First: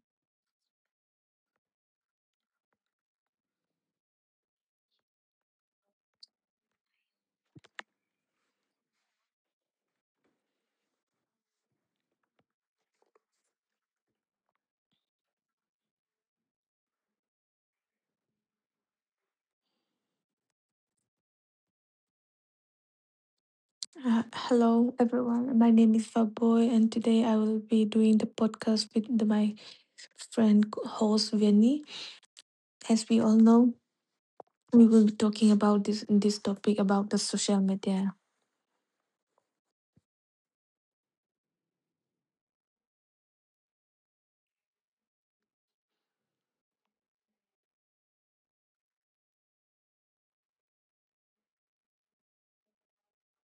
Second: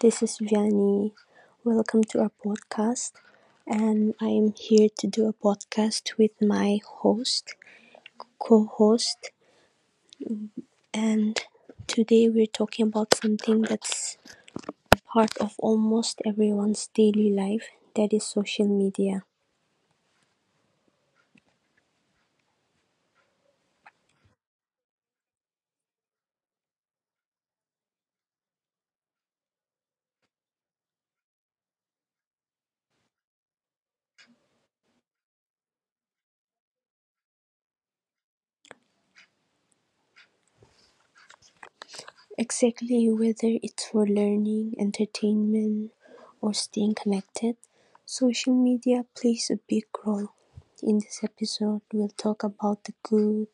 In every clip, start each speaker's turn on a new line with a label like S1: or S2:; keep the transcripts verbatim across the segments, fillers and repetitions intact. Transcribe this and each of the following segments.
S1: this is Vianney. Welcome to our podcast, and I'm here to do a podcast with my host, co-host, and today we're talking about something that's a part of almost everyone's daily life, that is social media.
S2: Uh, hello, everyone. My name is Faboy, and today I will be doing the podcast with the- my friend co- host Vinny. As we all know, we will be talking about this this topic about the social media.
S1: Exactly, whether it's for learning, entertainment, or staying connected, social media plays a big role. In this episode, we'll talk about the good,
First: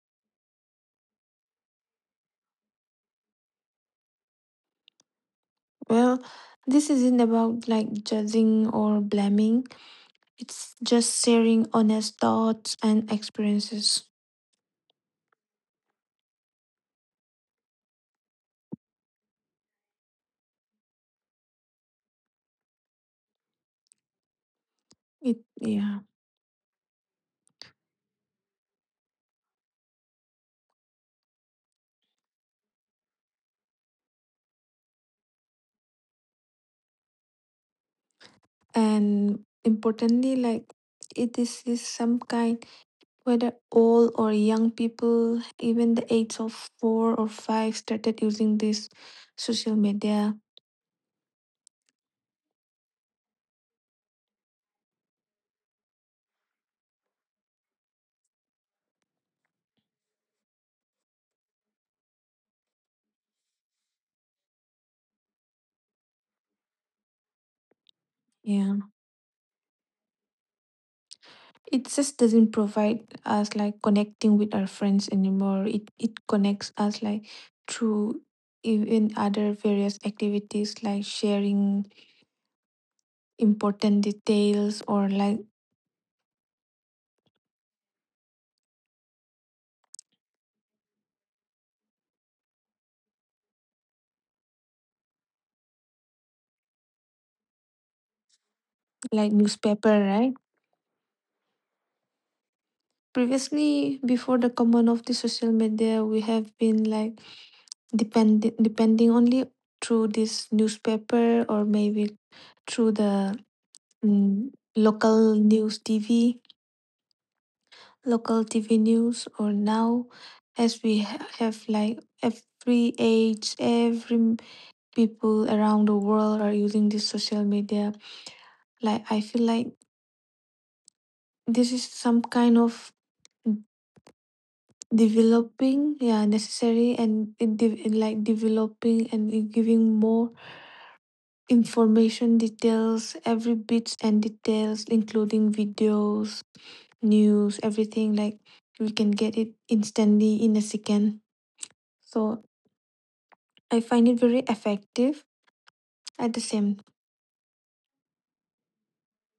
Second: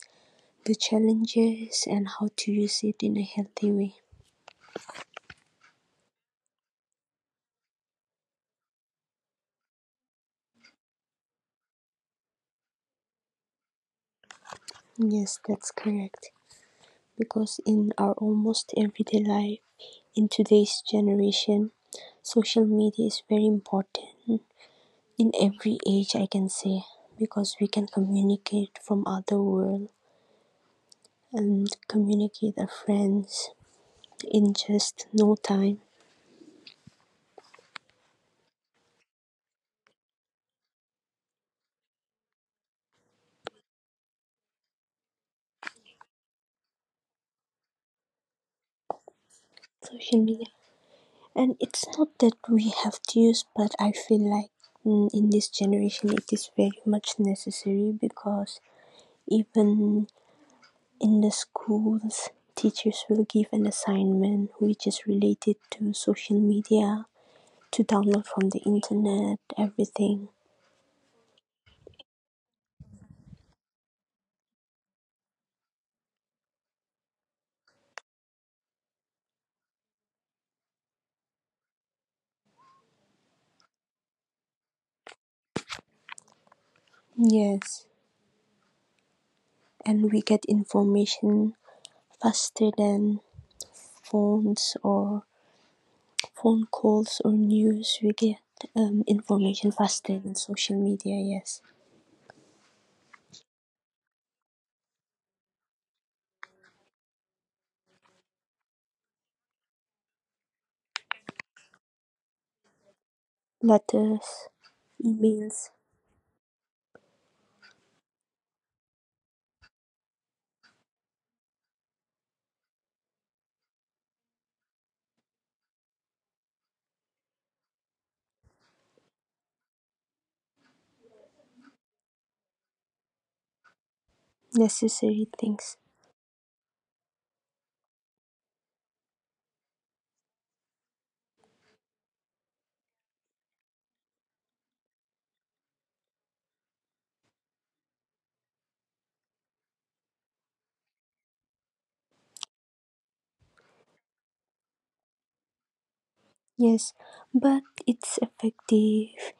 S1: the challenges and how to use it in a healthy way.
S2: Well, this isn't about like judging or blaming. It's just sharing honest thoughts and experiences.
S1: Yes, that's correct. Because in our almost everyday life, in today's generation, social media is very important in
S2: It,
S1: every
S2: yeah,
S1: age, I can say, because we can communicate from other world and communicate our friends in just no time.
S2: and importantly, like it is is some kind. Whether old or young people, even the age of four or five, started using this social
S1: Social
S2: media.
S1: media, and it's not that we have to use, but I feel like mm, in this generation it is very much necessary because even in the schools, teachers will give an assignment which is related to social media, to download from the
S2: Yeah,
S1: internet, everything.
S2: it just doesn't provide us like connecting with our friends anymore. It it connects us like through even other various activities like sharing important details or like
S1: Yes, and we get information faster than phones or phone calls or news. We get um,
S2: like
S1: information
S2: newspaper,
S1: faster than
S2: right?
S1: social media, yes.
S2: Previously, before the common of the social media, we have been like depending depending only through this newspaper or maybe through the
S1: Letters,
S2: mm, local
S1: emails,
S2: news T V, local T V news. Or now, as we ha- have like every age, every m- people around the world are using this social media. Like I feel like this is some kind of
S1: necessary things.
S2: developing, yeah, necessary and in, de- in like developing and in giving more information details every bits and details including videos news everything like we can get it instantly in a second, so I find it very effective at the same.
S1: Yes, but it's effective.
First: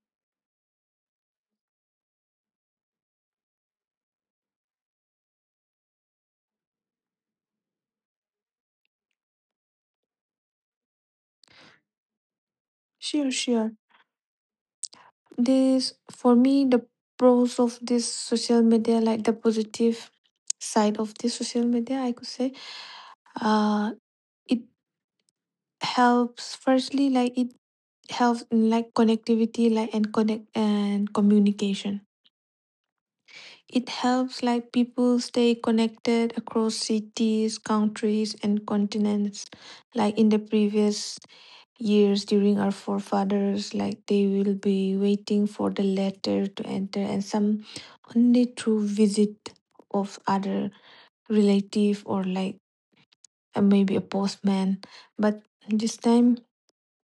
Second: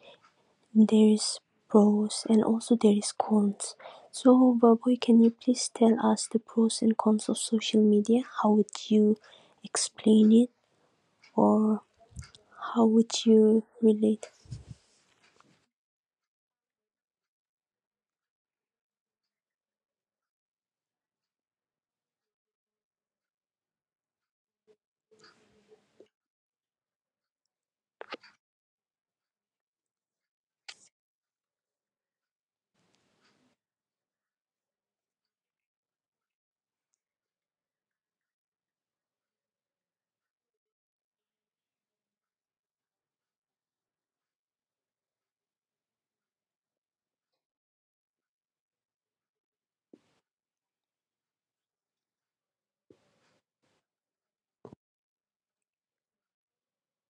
S1: There is pros and also there is cons. So, Baboy, can you please tell us the pros and cons of social media? How would you explain it or how would
S2: Sure,
S1: you
S2: sure,
S1: relate?
S2: this for me, the pros of this social media, like the positive side of this social media, I could say, uh it helps firstly, like it helps in like connectivity like and connect and communication. It helps like people stay connected across cities, countries and continents. Like in the previous years during our forefathers, like they will be waiting for the letter to enter and some only through visit of other relative or like, uh, maybe a postman. But this time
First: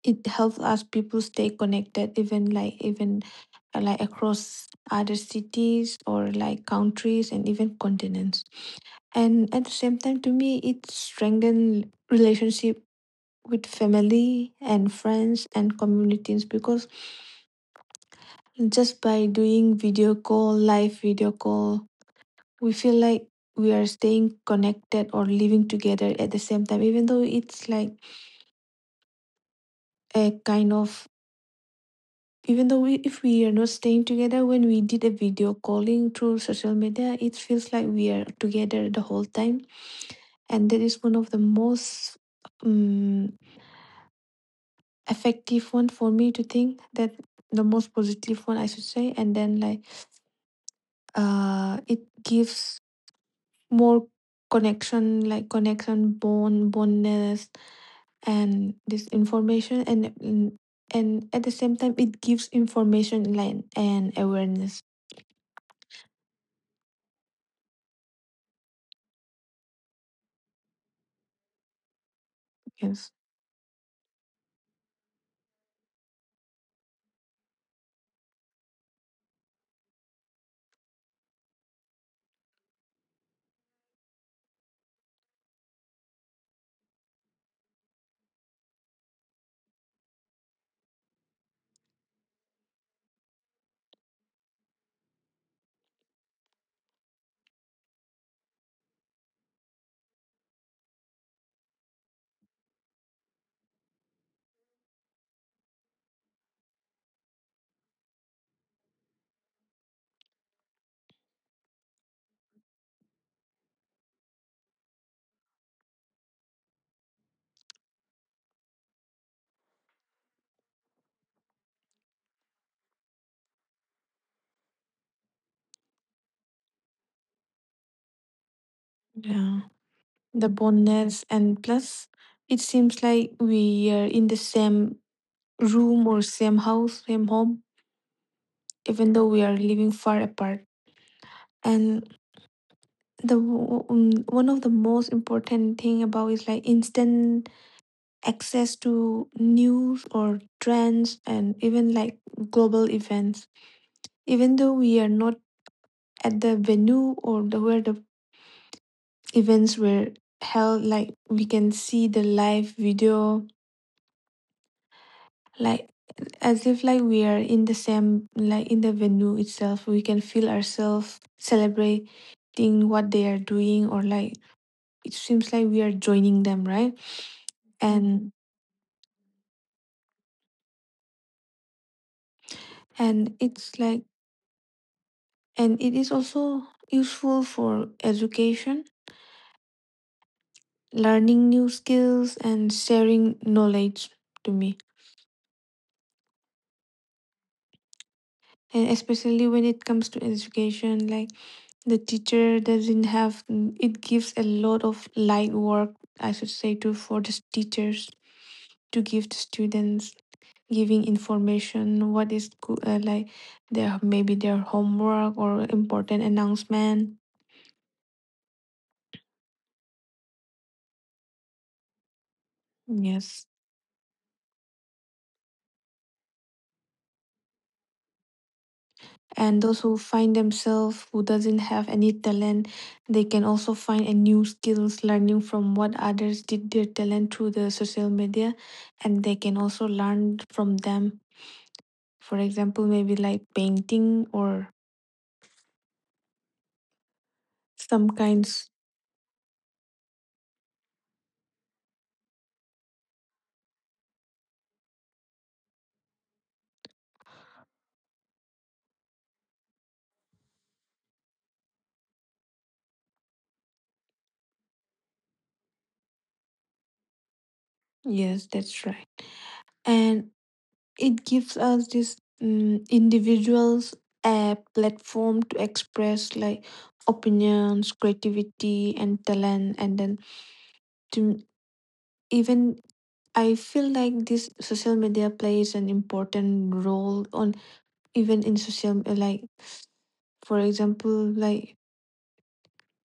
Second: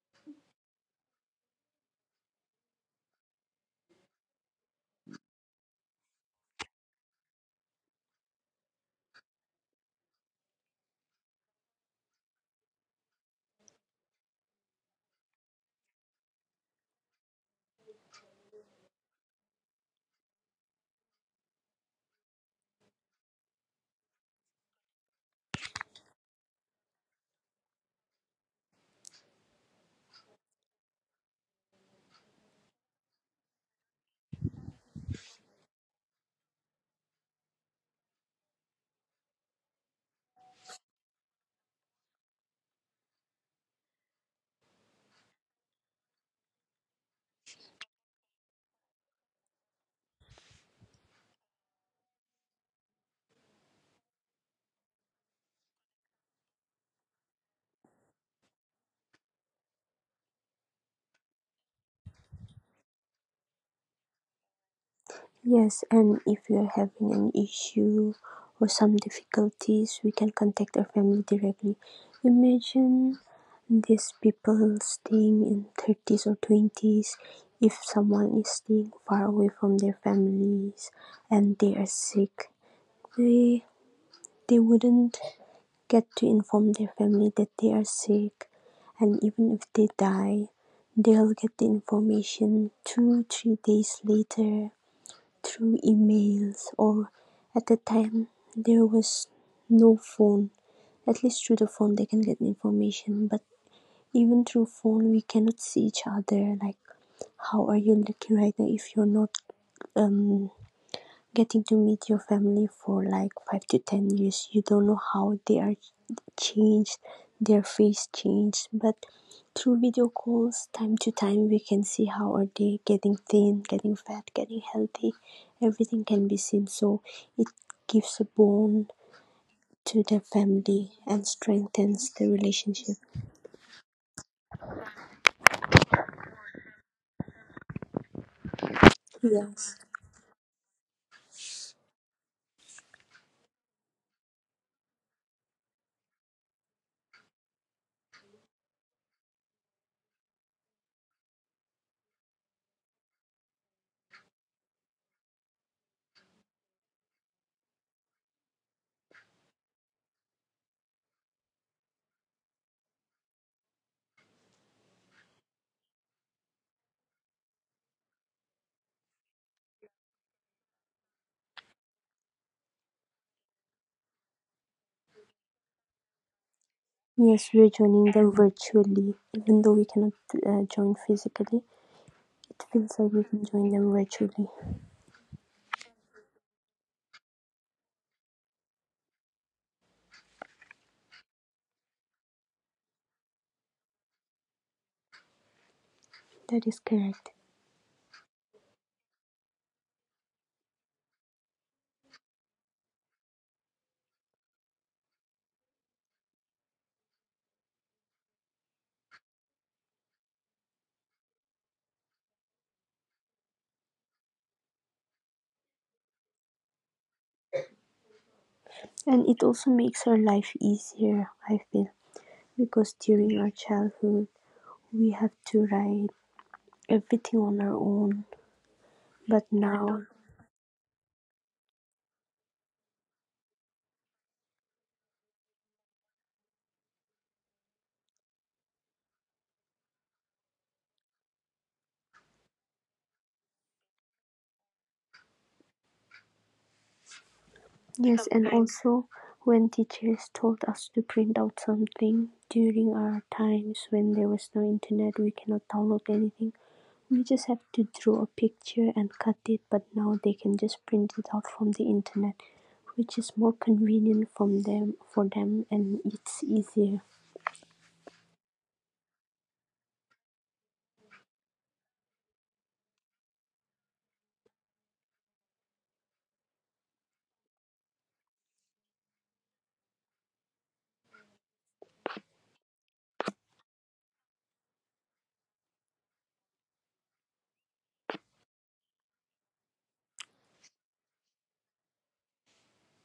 S2: it helps us people stay connected even like even, uh, like across other cities or like countries and even continents. And at the same time, to me, it strengthens relationship with family and friends and communities, because just by doing video call, live video call, we feel like we are staying connected or living together at the same time, even though it's like a kind of, even though we, if we are not staying together, when we did a video calling through social media, it feels like we are together the whole time. And that is one of the most um, effective one, for me, to think that, the most positive one I should say. And then like, uh it gives more connection, like connection, bond, bondness. And this information, and and and at the same time, it gives information like and awareness.
S1: Yes, and if you're having an issue or some difficulties, we can contact our family directly.
S2: Yes,
S1: Imagine these people staying in thirties or twenties. If someone is staying far away from their families and they are sick, they they wouldn't get to inform their family that they are sick, and even if they die they'll get the information two three days later through emails. Or at the time there was no phone. At least through the phone they can get information, but even through phone we cannot see each other. Like, how are you looking right now? If you're not um getting to meet your family for like five to ten years, you don't know how they are changed, their face changed. But through video calls, time to time, we can see how are they getting thin, getting fat, getting healthy. Everything can be seen, so it gives a bond
S2: yeah,
S1: to the
S2: the
S1: family
S2: boldness,
S1: and
S2: and plus,
S1: strengthens the
S2: it
S1: relationship.
S2: seems like we are in the same room or same house, same home, even though we are
S1: Yes,
S2: living far apart. And the w- um, one of the most important thing about is like instant access to news or trends and even like global events. Even though we are not at the venue or the where the events were held, like we can see the live video, like as if like we are in the same, like in the venue itself, we can feel ourselves celebrating what they are doing, or like it seems like we are joining them, right?
S1: yes, we're joining them
S2: and
S1: virtually even though we cannot uh, join physically. It feels like we
S2: and
S1: can join
S2: it's
S1: them
S2: like,
S1: virtually.
S2: and it is also useful for education, learning new skills and sharing knowledge, to me.
S1: That is correct,
S2: And especially when it comes to education, like the teacher doesn't have, mm, it gives a lot of light work, I should say, to, for the teachers to give the students, giving information what is good, uh, like their maybe their homework or important announcement.
S1: and it also makes our life easier, I feel, because during
S2: Yes,
S1: our childhood we have to write everything on our own, but
S2: and those who
S1: now.
S2: find themselves who doesn't have any talent, they can also find a new skills learning from what others did, their talent through the social media, and they can also learn from them. For example, maybe like painting or some
S1: Yes, and
S2: kinds.
S1: also when teachers told us to print out something during our times when there was no internet, we cannot download anything. We just have to draw a picture and cut it, but now they can just print it out from the internet, which is more convenient from them, for them, and it's easier.
S2: Yes, that's right. And it gives us this um, individuals a platform to express like opinions, creativity, and talent. And then to, even, I feel like this social media plays an important role on even in social, like for example like,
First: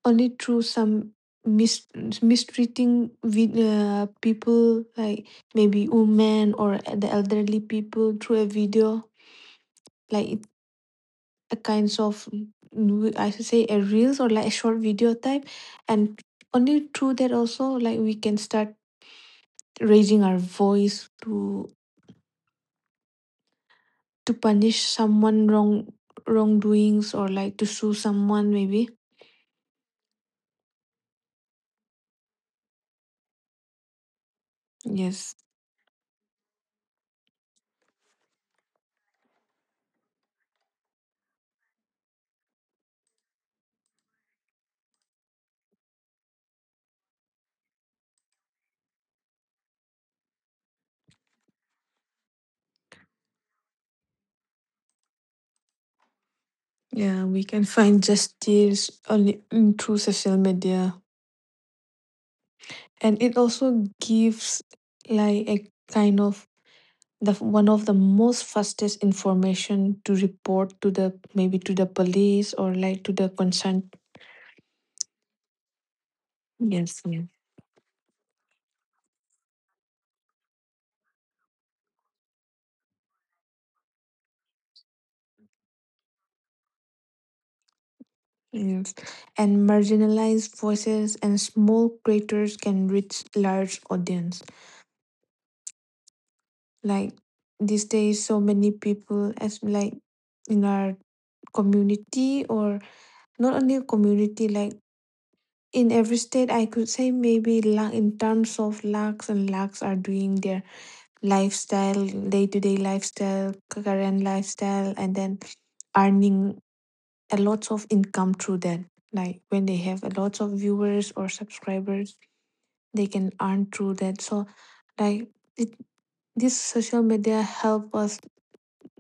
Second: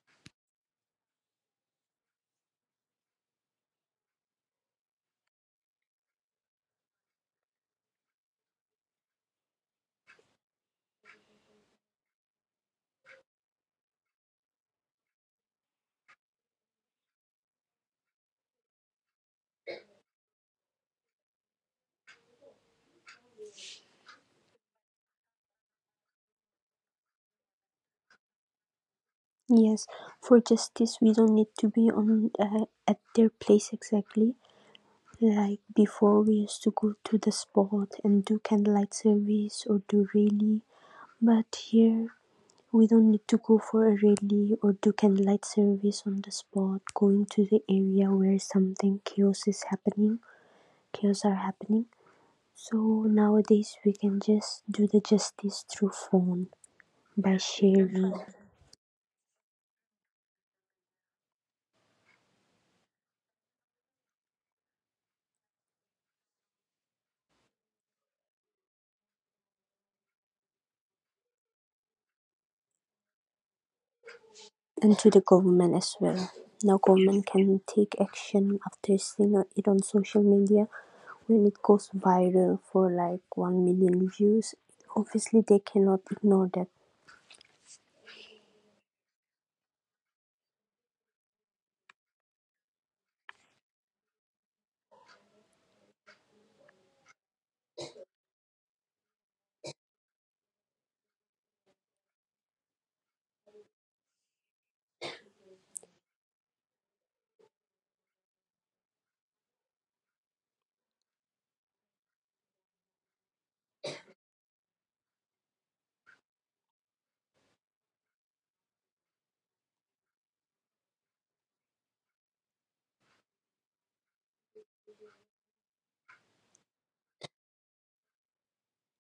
S2: only through some mis- mistreating with uh, people like maybe women or the elderly people, through a video like it, a kinds of, mm, I should say a reels or like a short video type. And only through that also, like we can start raising our voice to to punish someone wrong, wrongdoings or like to sue someone, maybe.
S1: Yes, for justice, we don't need to be on uh, at their place exactly.
S2: Yes,
S1: Like before, we used to go to the spot and do candlelight service or do rally. But here, we don't need to go for a rally or do candlelight service on the spot. Going to the area where something chaos is happening, chaos are happening. So nowadays, we can just do the justice through phone
S2: yeah,
S1: by
S2: we can find
S1: sharing,
S2: justice only, mm, through social media. And it also gives like a kind of the one of the most fastest information to report to the, maybe to the police or like to the concerned.
S1: and to the government as well. Now
S2: Yes,
S1: government
S2: yes,
S1: can take action after seeing it on social media when it goes viral for like one million views. Obviously they cannot ignore that.
S2: yes. And marginalized voices and small creators can reach large audience, like these days so many people as like in our community or not only community, like in every state, I could say, maybe la- in terms of lakhs and lakhs are doing their lifestyle, day-to-day lifestyle, current lifestyle, and then earning a lot of income through that, like when they have a lot of viewers or subscribers, they can earn through that. So like, it, this social media help us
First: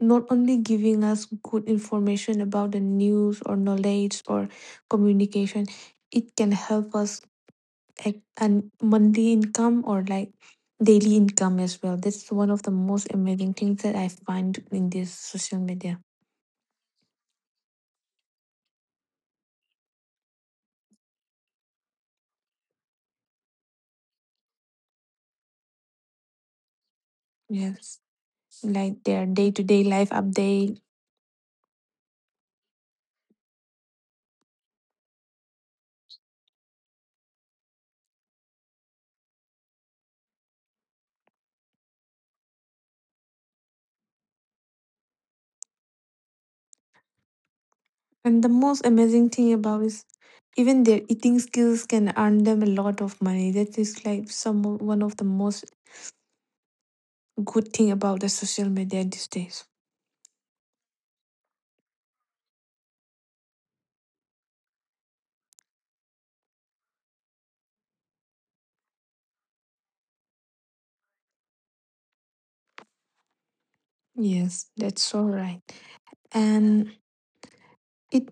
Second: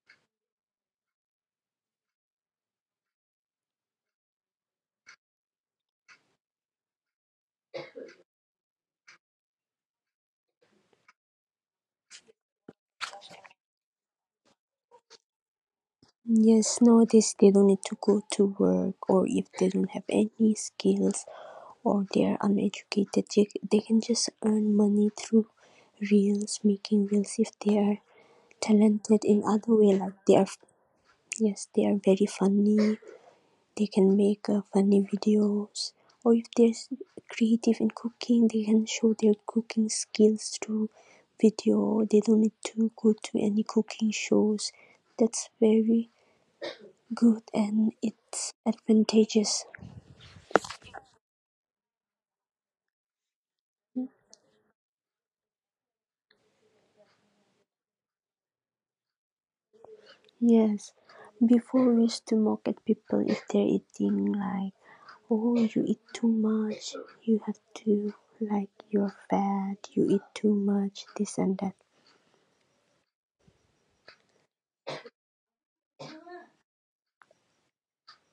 S2: not only giving us good information about the news or knowledge or communication, it can help us like and monthly income or like daily income as well. That's one of the most amazing things that I find in this social media.
S1: Yes, nowadays they don't need to go to work, or if they don't have any skills or they are uneducated, they, they can just earn money through reels, making reels if they are
S2: Yes, like
S1: talented
S2: their
S1: in
S2: day to
S1: other
S2: day
S1: way,
S2: life
S1: like they are.
S2: update.
S1: Yes, they are very funny, they can make uh, funny videos, or if they're creative in cooking they can show their cooking skills through video. They don't need to go to any cooking shows. That's very good, and
S2: And the
S1: it's
S2: most amazing thing
S1: advantageous.
S2: about is even their eating skills can earn them a lot of money. That is like some one of the most good thing about the social media these days.
S1: Yes, before we used to mock at people if they're eating, like, oh, you eat too much, you have to, like, you're fat, you eat too much, this and that.
S2: Yes, that's so right. And it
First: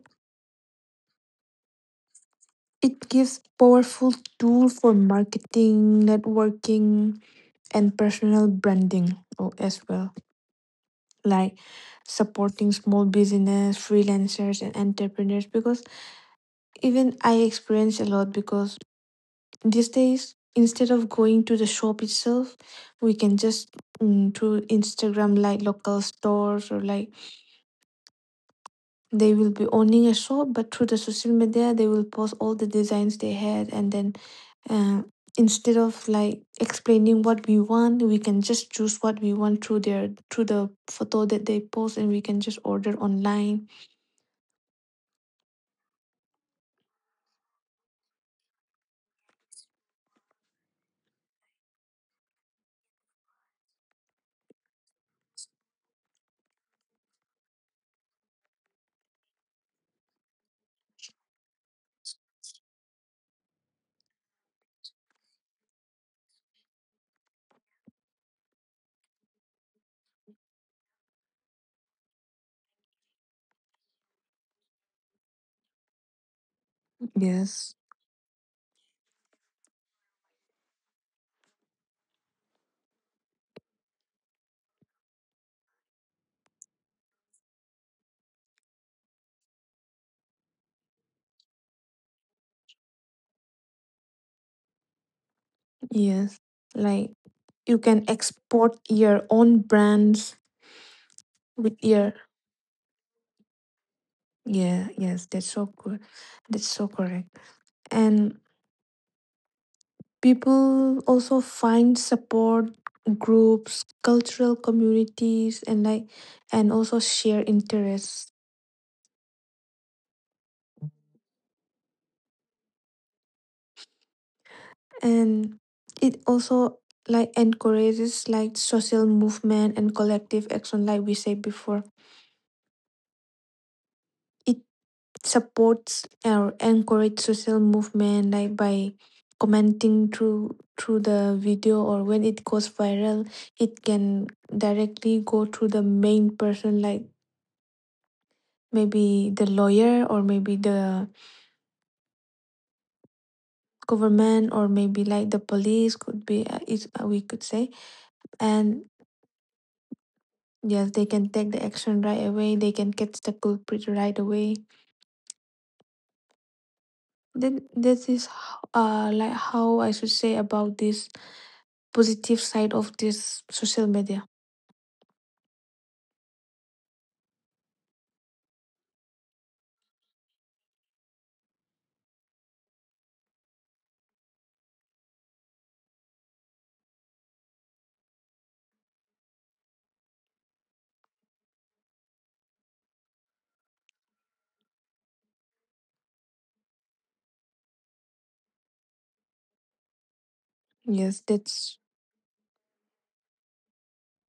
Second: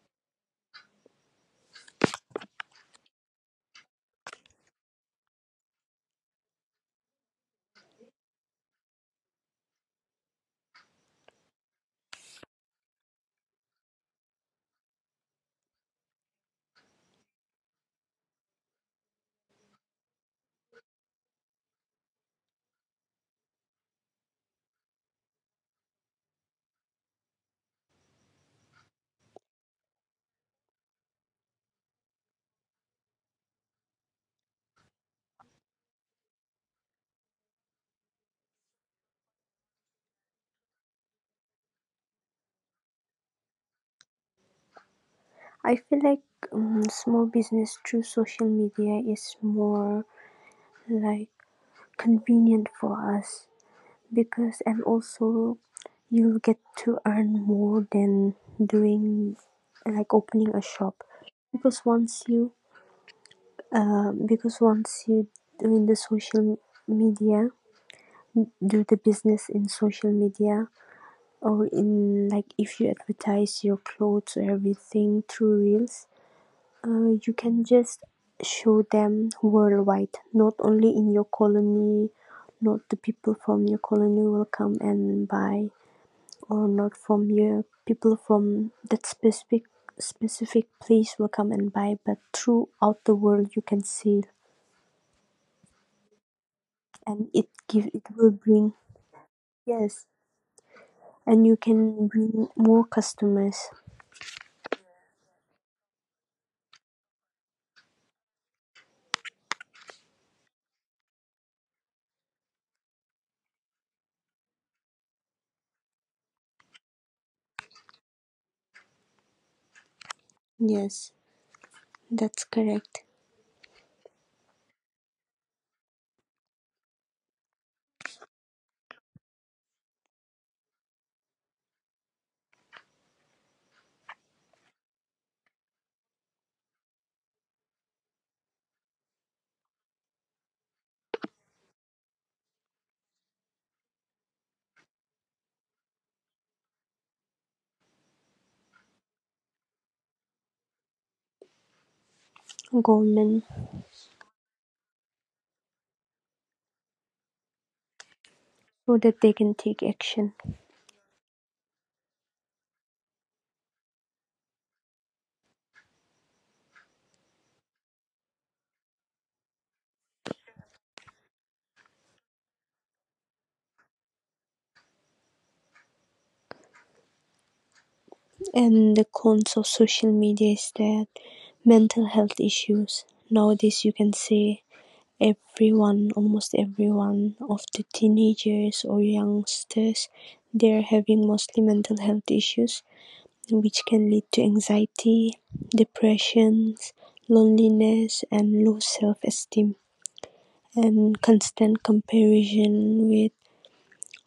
S2: it gives powerful tool for marketing, networking, and personal branding o- as well, like supporting small business, freelancers and entrepreneurs, because even I experience a lot, because these days instead of going to the shop itself, we can just, mm, through Instagram, like local stores or like, they will be owning a shop but through the social media they will post all the designs they had, and then, uh, instead of like explaining what we want, we can just choose what we want through their through the photo that they post and we can just order online.
S1: I feel like um, small business through social media is more, like, convenient for us, because and also you'll get to earn more than doing, like, opening a shop. Because once you, uh, because once you doing the social media, do the business in social media, or in, like, if you advertise your clothes or everything through reels, uh, you can
S2: Yes,
S1: just show them worldwide, not only in your colony, not the people from your colony will come and buy, or not from your people from that specific specific place will come and buy, but throughout the world you can sell,
S2: yes, like
S1: and it
S2: you
S1: give it
S2: can
S1: will bring.
S2: export your own
S1: Yes,
S2: brands
S1: and you
S2: with
S1: can
S2: your,
S1: bring more customers.
S2: yeah, yes, that's so good, that's so correct. And people also find support groups, cultural communities and like, and also share interests.
S1: Yes, that's correct.
S2: And it also like encourages like social movement and collective action, like we said before, it supports or encourage social movement, like by commenting through through the video, or when it goes viral, it can directly go to the main person, like maybe the lawyer or maybe the
S1: Government,
S2: government, or maybe like the police could be, uh, is, uh, we could say. And
S1: so that they can take action.
S2: yes, they can take the action right away, they can catch the culprit right away. Then this is h- uh like how I should say about this positive side of this social media.
S1: And the cons of social media is that mental health issues. Nowadays, you can say everyone, almost everyone of the teenagers or youngsters, they're having mostly mental health issues, which can lead to anxiety, depressions, loneliness, and low self esteem. And
S2: Yes, that's,
S1: constant comparison with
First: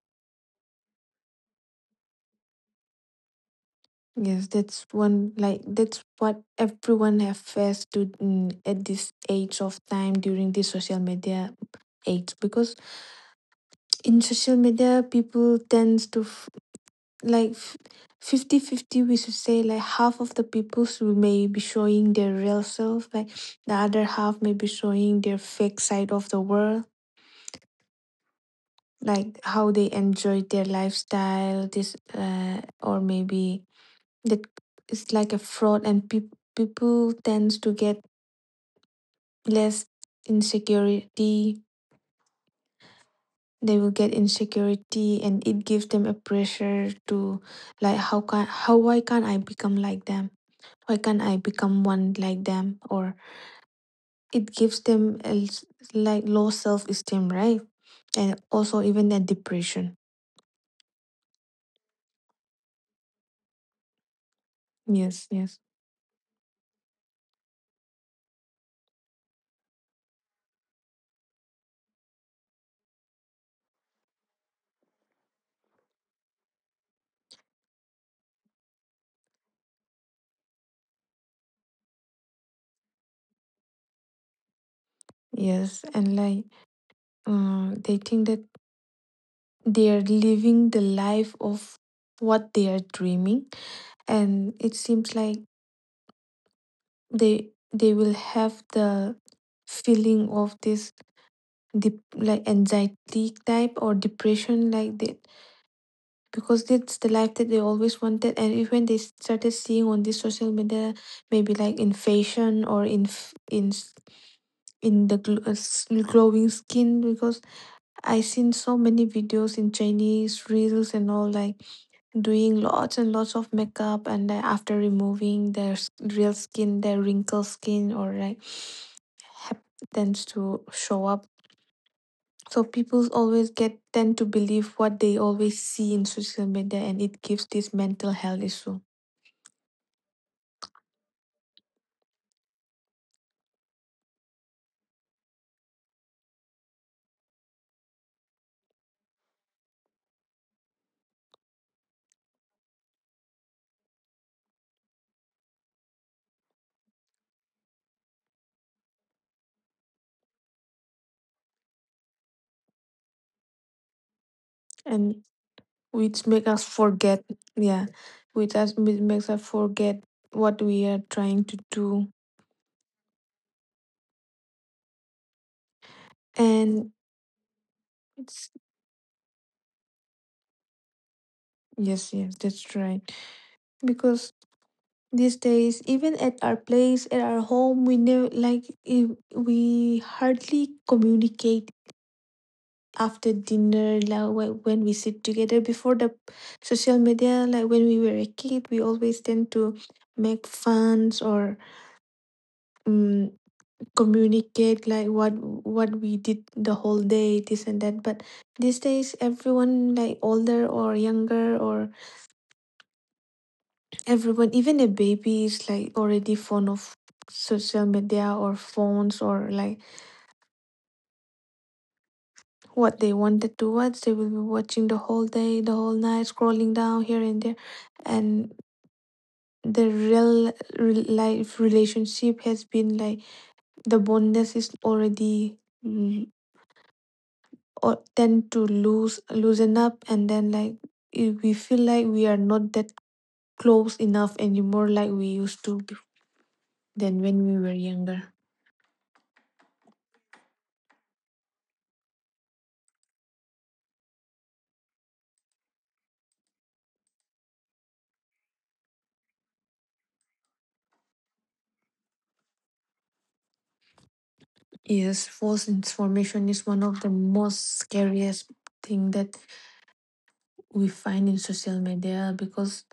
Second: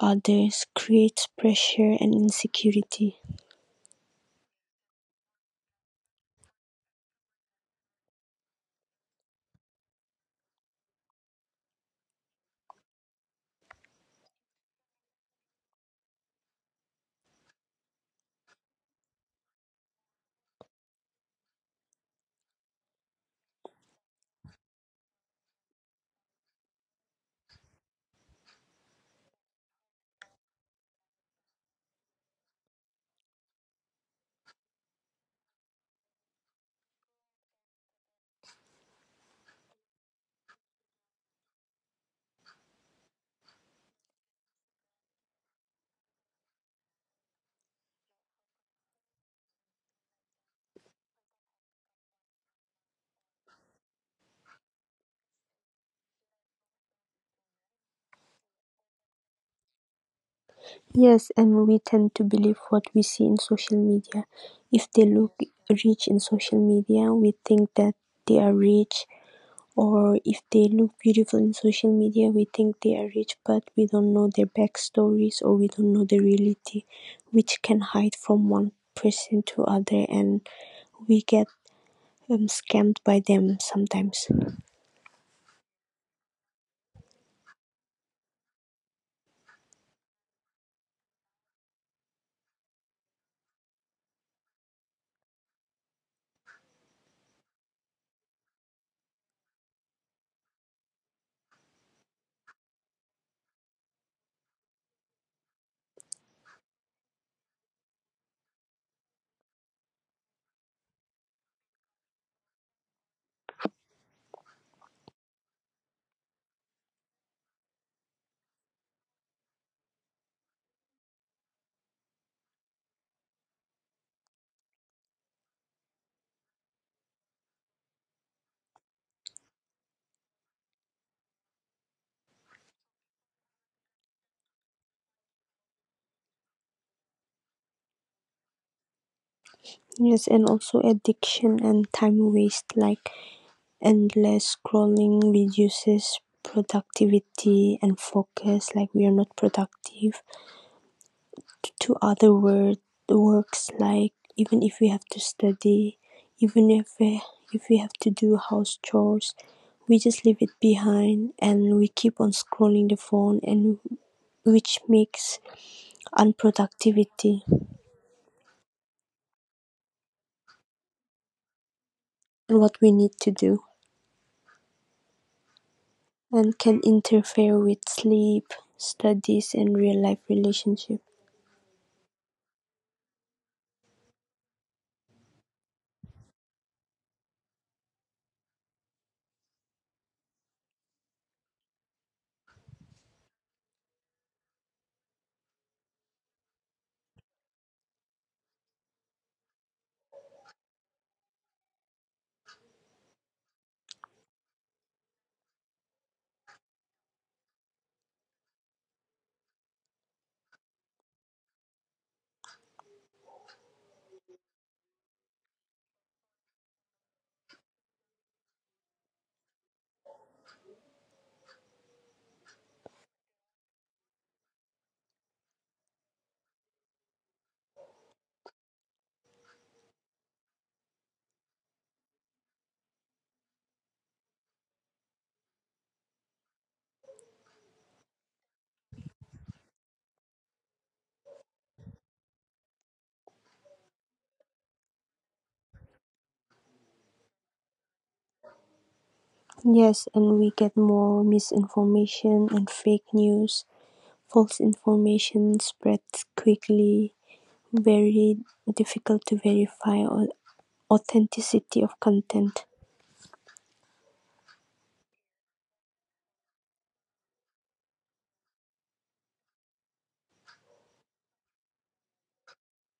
S1: others creates pressure and insecurity.
S2: yes, that's one, like that's what everyone have faced to, mm, at this age of time during this social media age, because in social media people tends to f- like f- 50 fifty, we should say, like half of the people should may be showing their real self, like the other half may be showing their fake side of the world, like how they enjoy their lifestyle, this, uh, or maybe that, it's like a fraud. And peop people tends to get less insecurity, they will get insecurity, and it gives them a pressure to, like how can, how, why can't I become like them, why can't I become one like them, or it gives them a s- like low self-esteem, right? And also even a depression.
S1: Yes, and we tend to believe what we see in social media. If they
S2: Yes,
S1: look
S2: yes,
S1: rich in social media, we think that they are rich, or if they look beautiful in social media, we think they are rich, but we don't know their backstories or we don't know the reality, which can hide from one person to other, and we get um, scammed by them sometimes.
S2: yes. And like, uh, they think that they are living the life of what they are dreaming, and it seems like they they will have the feeling of this dep, like anxiety type or depression like that, because that's the life that they always wanted, and even they started seeing on this social media, maybe like in fashion or in f- in s- in the gl- uh, s- glowing skin, because I seen so many videos in Chinese reels and all, like doing lots and lots of makeup, and then after removing their s- real skin, their wrinkled skin or like, happens to show up. So people always get tend to believe what they always see in social media, and it gives this mental health issue.
S1: Yes, and also addiction and time waste. Like, endless scrolling reduces productivity and focus, like we are not productive to other word, works, like even if we have to study, even if we, if we have to do house chores, we just leave it behind and we keep on scrolling the phone, and which
S2: And
S1: makes
S2: which make us forget.
S1: unproductivity,
S2: Yeah, which us which makes us forget what we are trying to do.
S1: and what we need to do, and can
S2: And
S1: interfere with
S2: it's...
S1: sleep, studies and real life relationships.
S2: Yes, yes, that's right. Because these days, even at our place, at our home, we never like eh, we hardly communicate after dinner, like whe- when we sit together before the social media. Like when we were a kid, we always tend to make funs or um, communicate like what what we did the whole day, this and that. But these days, everyone, like older or younger, or everyone, even a baby, is like already fond of social media or phones or like what they wanted to watch. They will be watching the whole day, the whole night, scrolling down here and there. And the real, real life relationship has been like the bondness is already, mm, or tend to lose loosen up, and then like i- we feel like we are not that close enough anymore like we used to be, than when we were younger.
S1: Yes, and we get more misinformation and fake news. False information spreads quickly, very difficult to verify or authenticity of content.
S2: Yes, false information is one of the most scariest thing that we find in social media, because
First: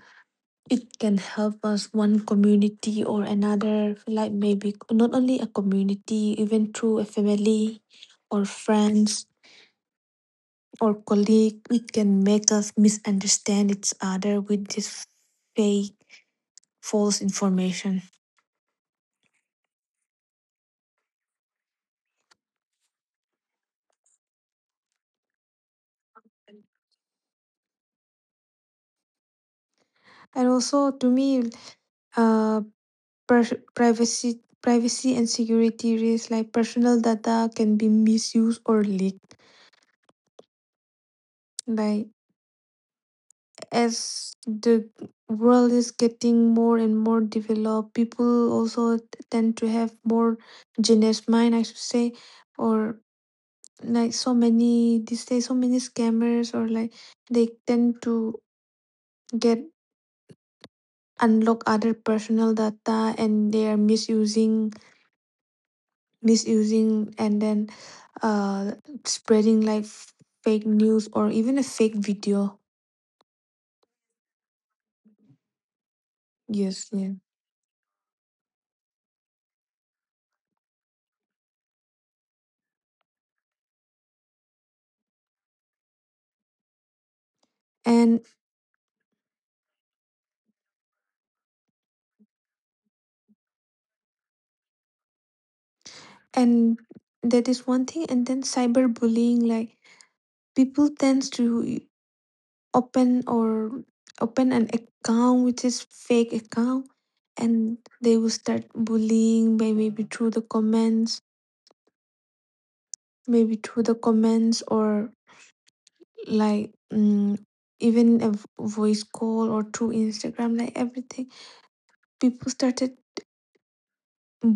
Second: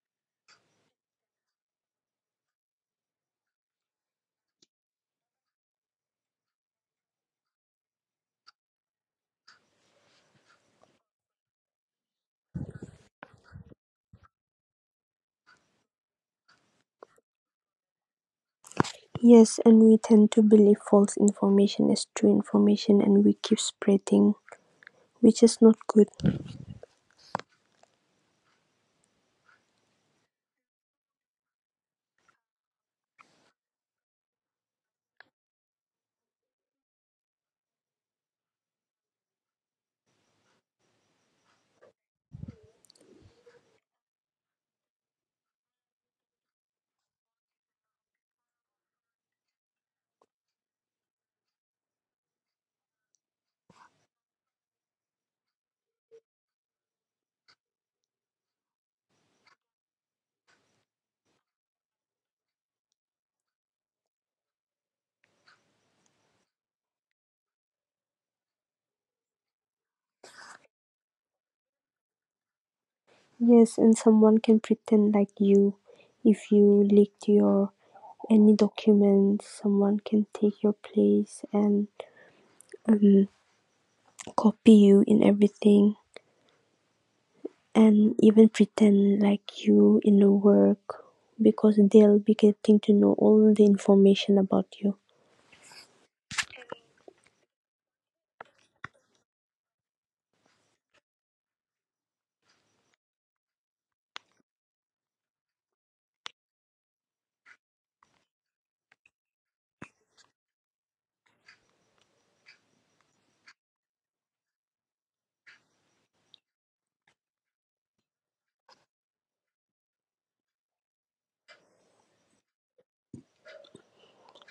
S2: it can help us one community or another, like maybe not only a community, even through a family or friends or colleague, it can make us misunderstand each other with this fake false information.
S1: Yes, and we tend to believe false information as true information and we keep spreading, which is not good.
S2: And also to me, uh pers- privacy privacy and security risks, like personal data can be misused or leaked, like as the world is getting more and more developed, people also t- tend to have more genius mind, I should say, or like so many these days, so many scammers, or like they tend to get unlock other personal data, and they are misusing misusing and then uh spreading like f- fake news or even a fake video.
S1: Yes, and someone can pretend like you. If you
S2: Yes, yeah,
S1: leaked your any documents, someone can take your place and um, copy you in everything, and
S2: and
S1: even pretend like you in the work, because they'll be getting to know all the information about you.
S2: and that is one thing. And then cyberbullying, like people tends to open or open an account which is fake account, and they will start bullying by maybe through the comments maybe through the comments, or like mm, even a v- voice call or through Instagram, like everything. People started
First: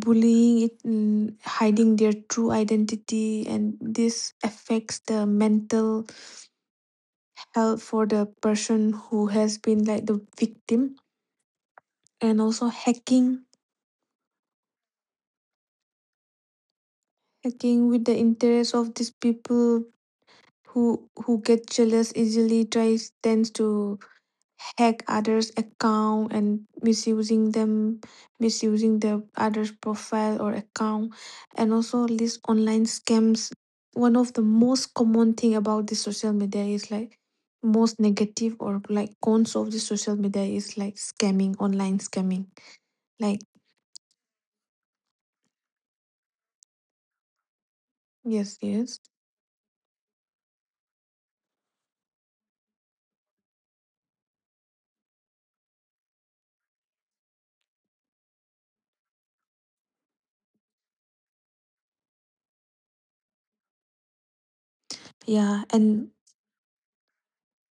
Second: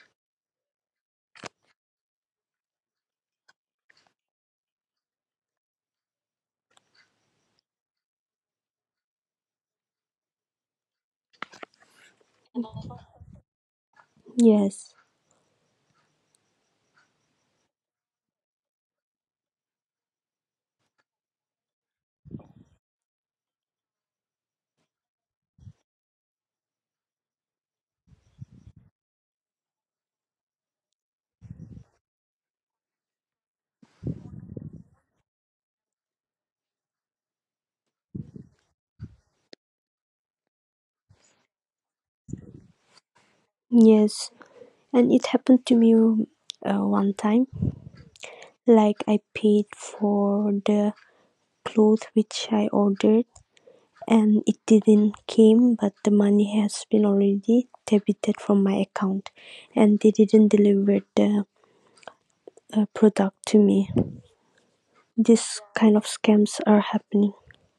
S2: bullying it, mm, hiding their true identity, and this affects the mental health for the person who has been like the victim. And also hacking,
S1: Yes,
S2: hacking with the interest of these people who who get jealous easily, tries tends to hack others' account and misusing them, misusing the others' profile or account. And also these online scams. One of the most common thing about the social media is like most negative or like cons of the social media is like scamming, online scamming. Like
S1: yes, and it happened to me uh, one time.
S2: yes, yes,
S1: Like, I paid for the clothes which I ordered, and it didn't came, but the money has been already debited from my account, and they didn't deliver the uh, product to me. This
S2: yeah,
S1: kind of
S2: and
S1: scams are happening.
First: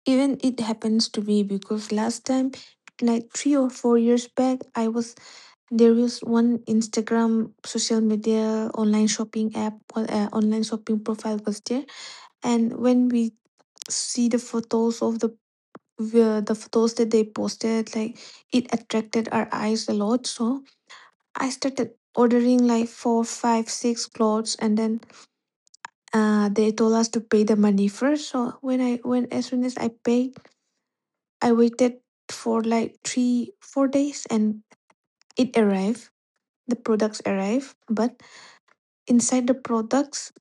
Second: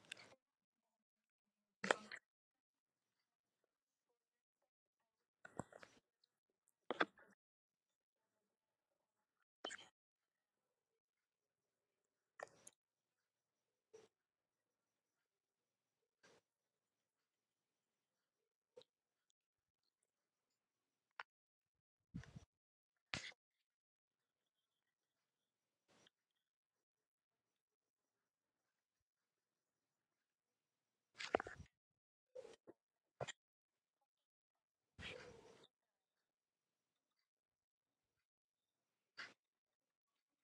S2: even it happens to me, because last time, like three or four years back, I was... There is one Instagram social media online shopping app, or uh, online shopping profile was there, and when we see the photos of the the the photos that they posted, like it attracted our eyes a lot. So I started ordering like four, five, six clothes, and then uh, they told us to pay the money first. So when I when as soon as I paid, I waited for like three, four days, and it arrived. The products arrived, but inside the products,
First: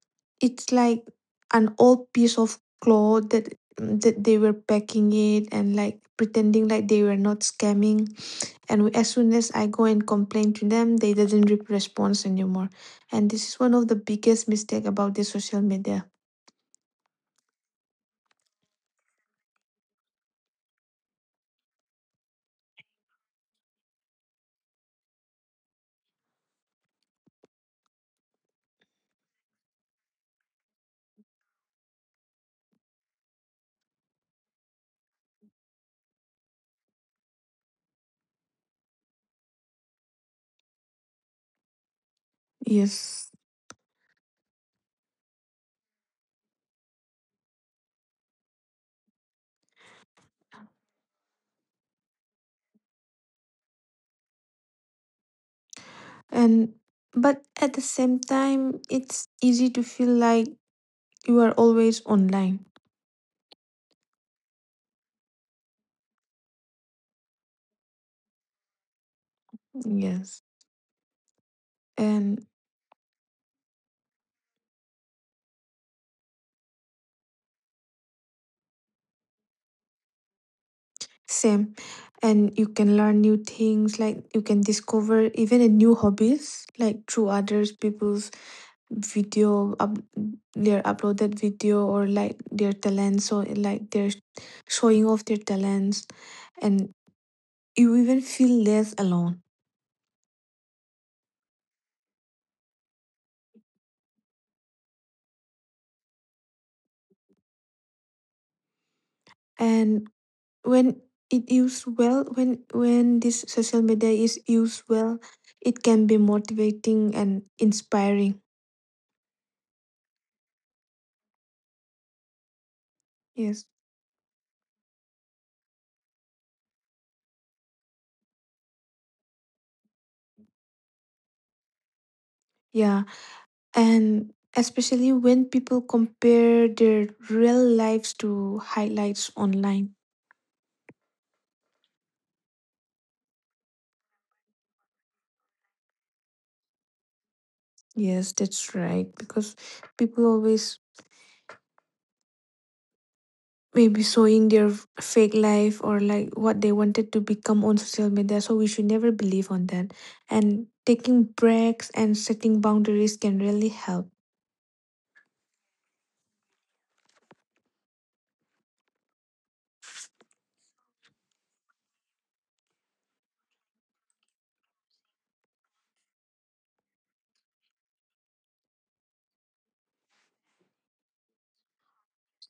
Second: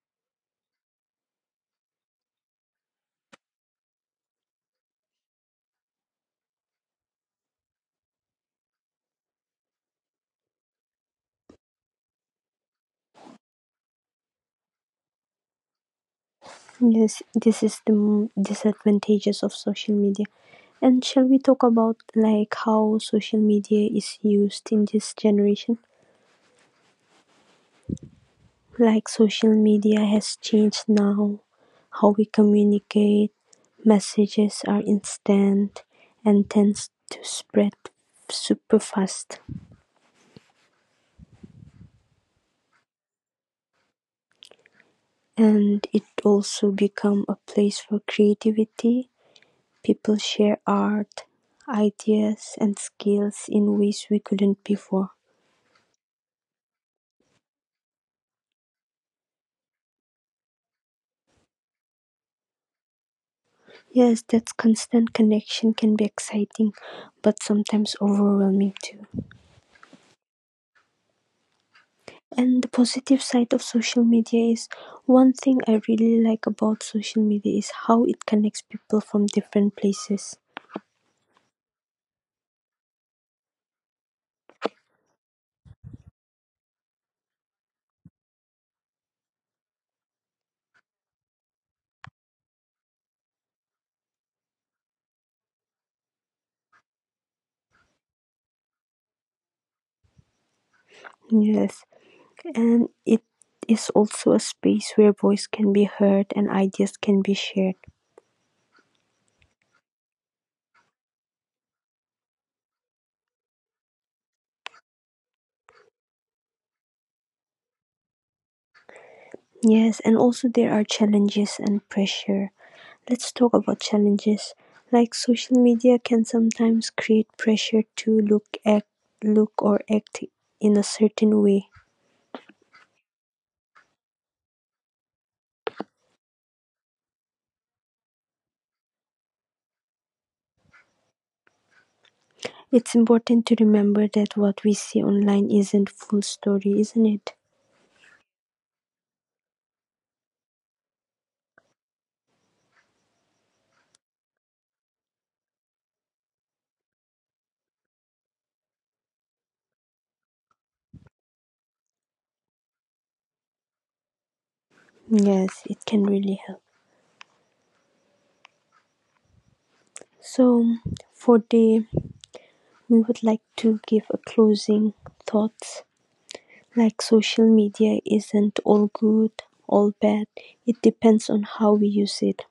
S2: it's like an old piece of cloth that that they were packing it and like pretending like they were not scamming. And as soon as I go and complain to them, they doesn't re- respond anymore. And this is one of the biggest mistake about the social media.
S1: Yes, this is the m- disadvantages of social media. And shall we talk about like how social media is used in this generation? Like, social media has changed now how we communicate, messages are instant and tends to spread super fast.
S2: Yes.
S1: And it also become a place for creativity. People share art, ideas and skills in ways we couldn't before.
S2: And but at the same time, it's easy to feel like you are always online.
S1: Yes, that constant connection can be exciting, but sometimes overwhelming too.
S2: Yes. And
S1: And the positive side of social media is one thing I really like about social media is how it connects people from different places.
S2: same. And you can learn new things, like you can discover even a new hobbies, like through others people's video, up, their uploaded video, or like their talents, so like they're showing off their talents, and you even feel less alone.
S1: Yes, and it is also a space where voice can be heard and ideas can be shared.
S2: And when it used well, when when this social media is used well, it can be motivating and inspiring.
S1: Yes, and also there are challenges and pressure. Let's talk
S2: Yes.
S1: about challenges. Like, social media can sometimes create pressure to look act, look or act in a certain way.
S2: Yeah. And especially when people compare their real lives to highlights online.
S1: It's important to remember that what we see online isn't full story, isn't it?
S2: Yes, that's right. Because people always maybe showing their fake life or like what they wanted to become on social media. So we should never believe on that. And taking breaks and setting boundaries can really help.
S1: Yes, it can really help. So for the we would like to give a closing thoughts. Like, social media isn't all good, all bad. It depends on how we use it.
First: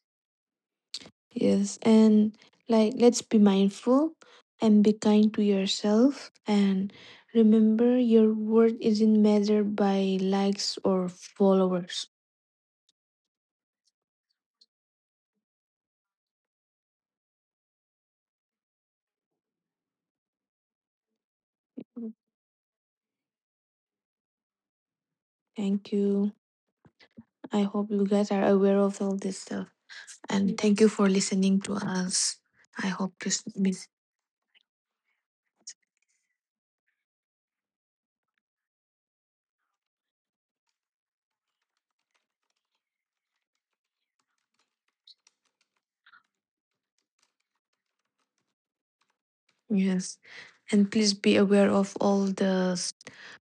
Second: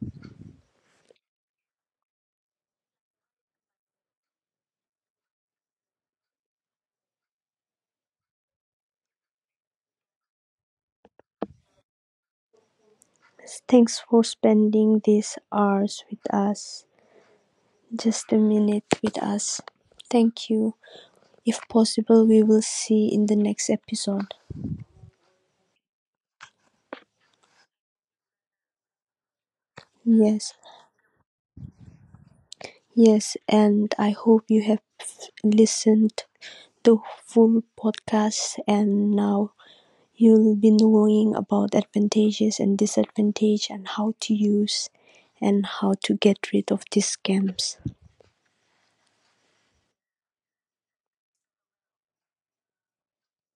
S2: Yes, and like let's be mindful and be kind to yourself, and remember your worth isn't measured by likes or followers.
S1: Thanks for spending these hours with us. Just a minute with us. Thank you. If possible, we will see in the next episode.
S2: Thank you. I hope you guys are aware of all this stuff,
S1: Yes,
S2: and thank you for listening to us. I hope
S1: yes,
S2: this...
S1: and I hope you have listened to full podcast and now you'll be knowing about advantages and disadvantage and how to use and how to get rid of these scams.
S2: Yes. And please be aware of all the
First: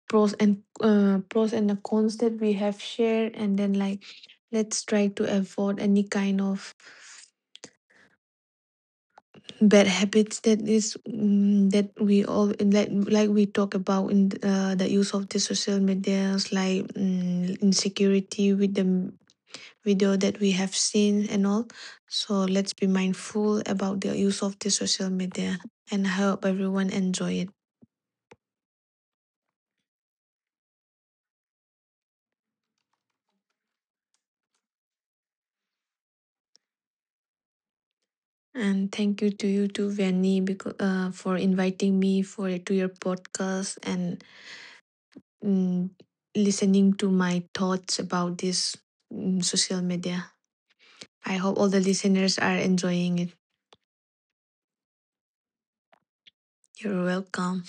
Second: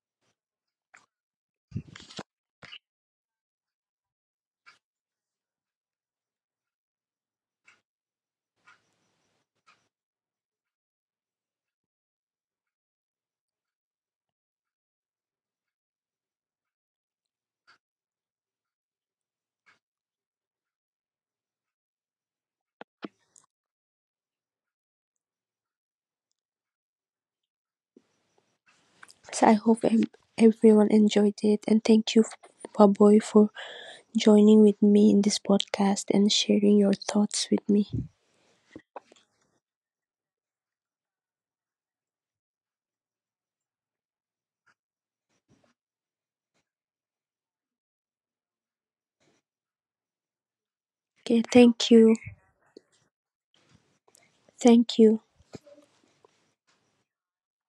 S2: pros and uh, pros and the cons that we have shared, and then like let's try to avoid any kind of bad habits that is, mm, that we all like, like we talk about in uh, the use of the social medias, like mm, insecurity with the m- video that we have seen and all. So let's be mindful about the use of the social media, and I hope everyone enjoy it.
S1: So I hope everyone enjoyed it and thank you, Baboy, for joining with me in this podcast and sharing your thoughts with me.
S2: And thank you to you too, Vanny, because, uh, for inviting me for to your podcast, and mm, listening to my thoughts about this, mm, social media. I
S1: Okay,
S2: hope all the
S1: thank you.
S2: listeners are enjoying it.
S1: Thank you.
S2: You're welcome.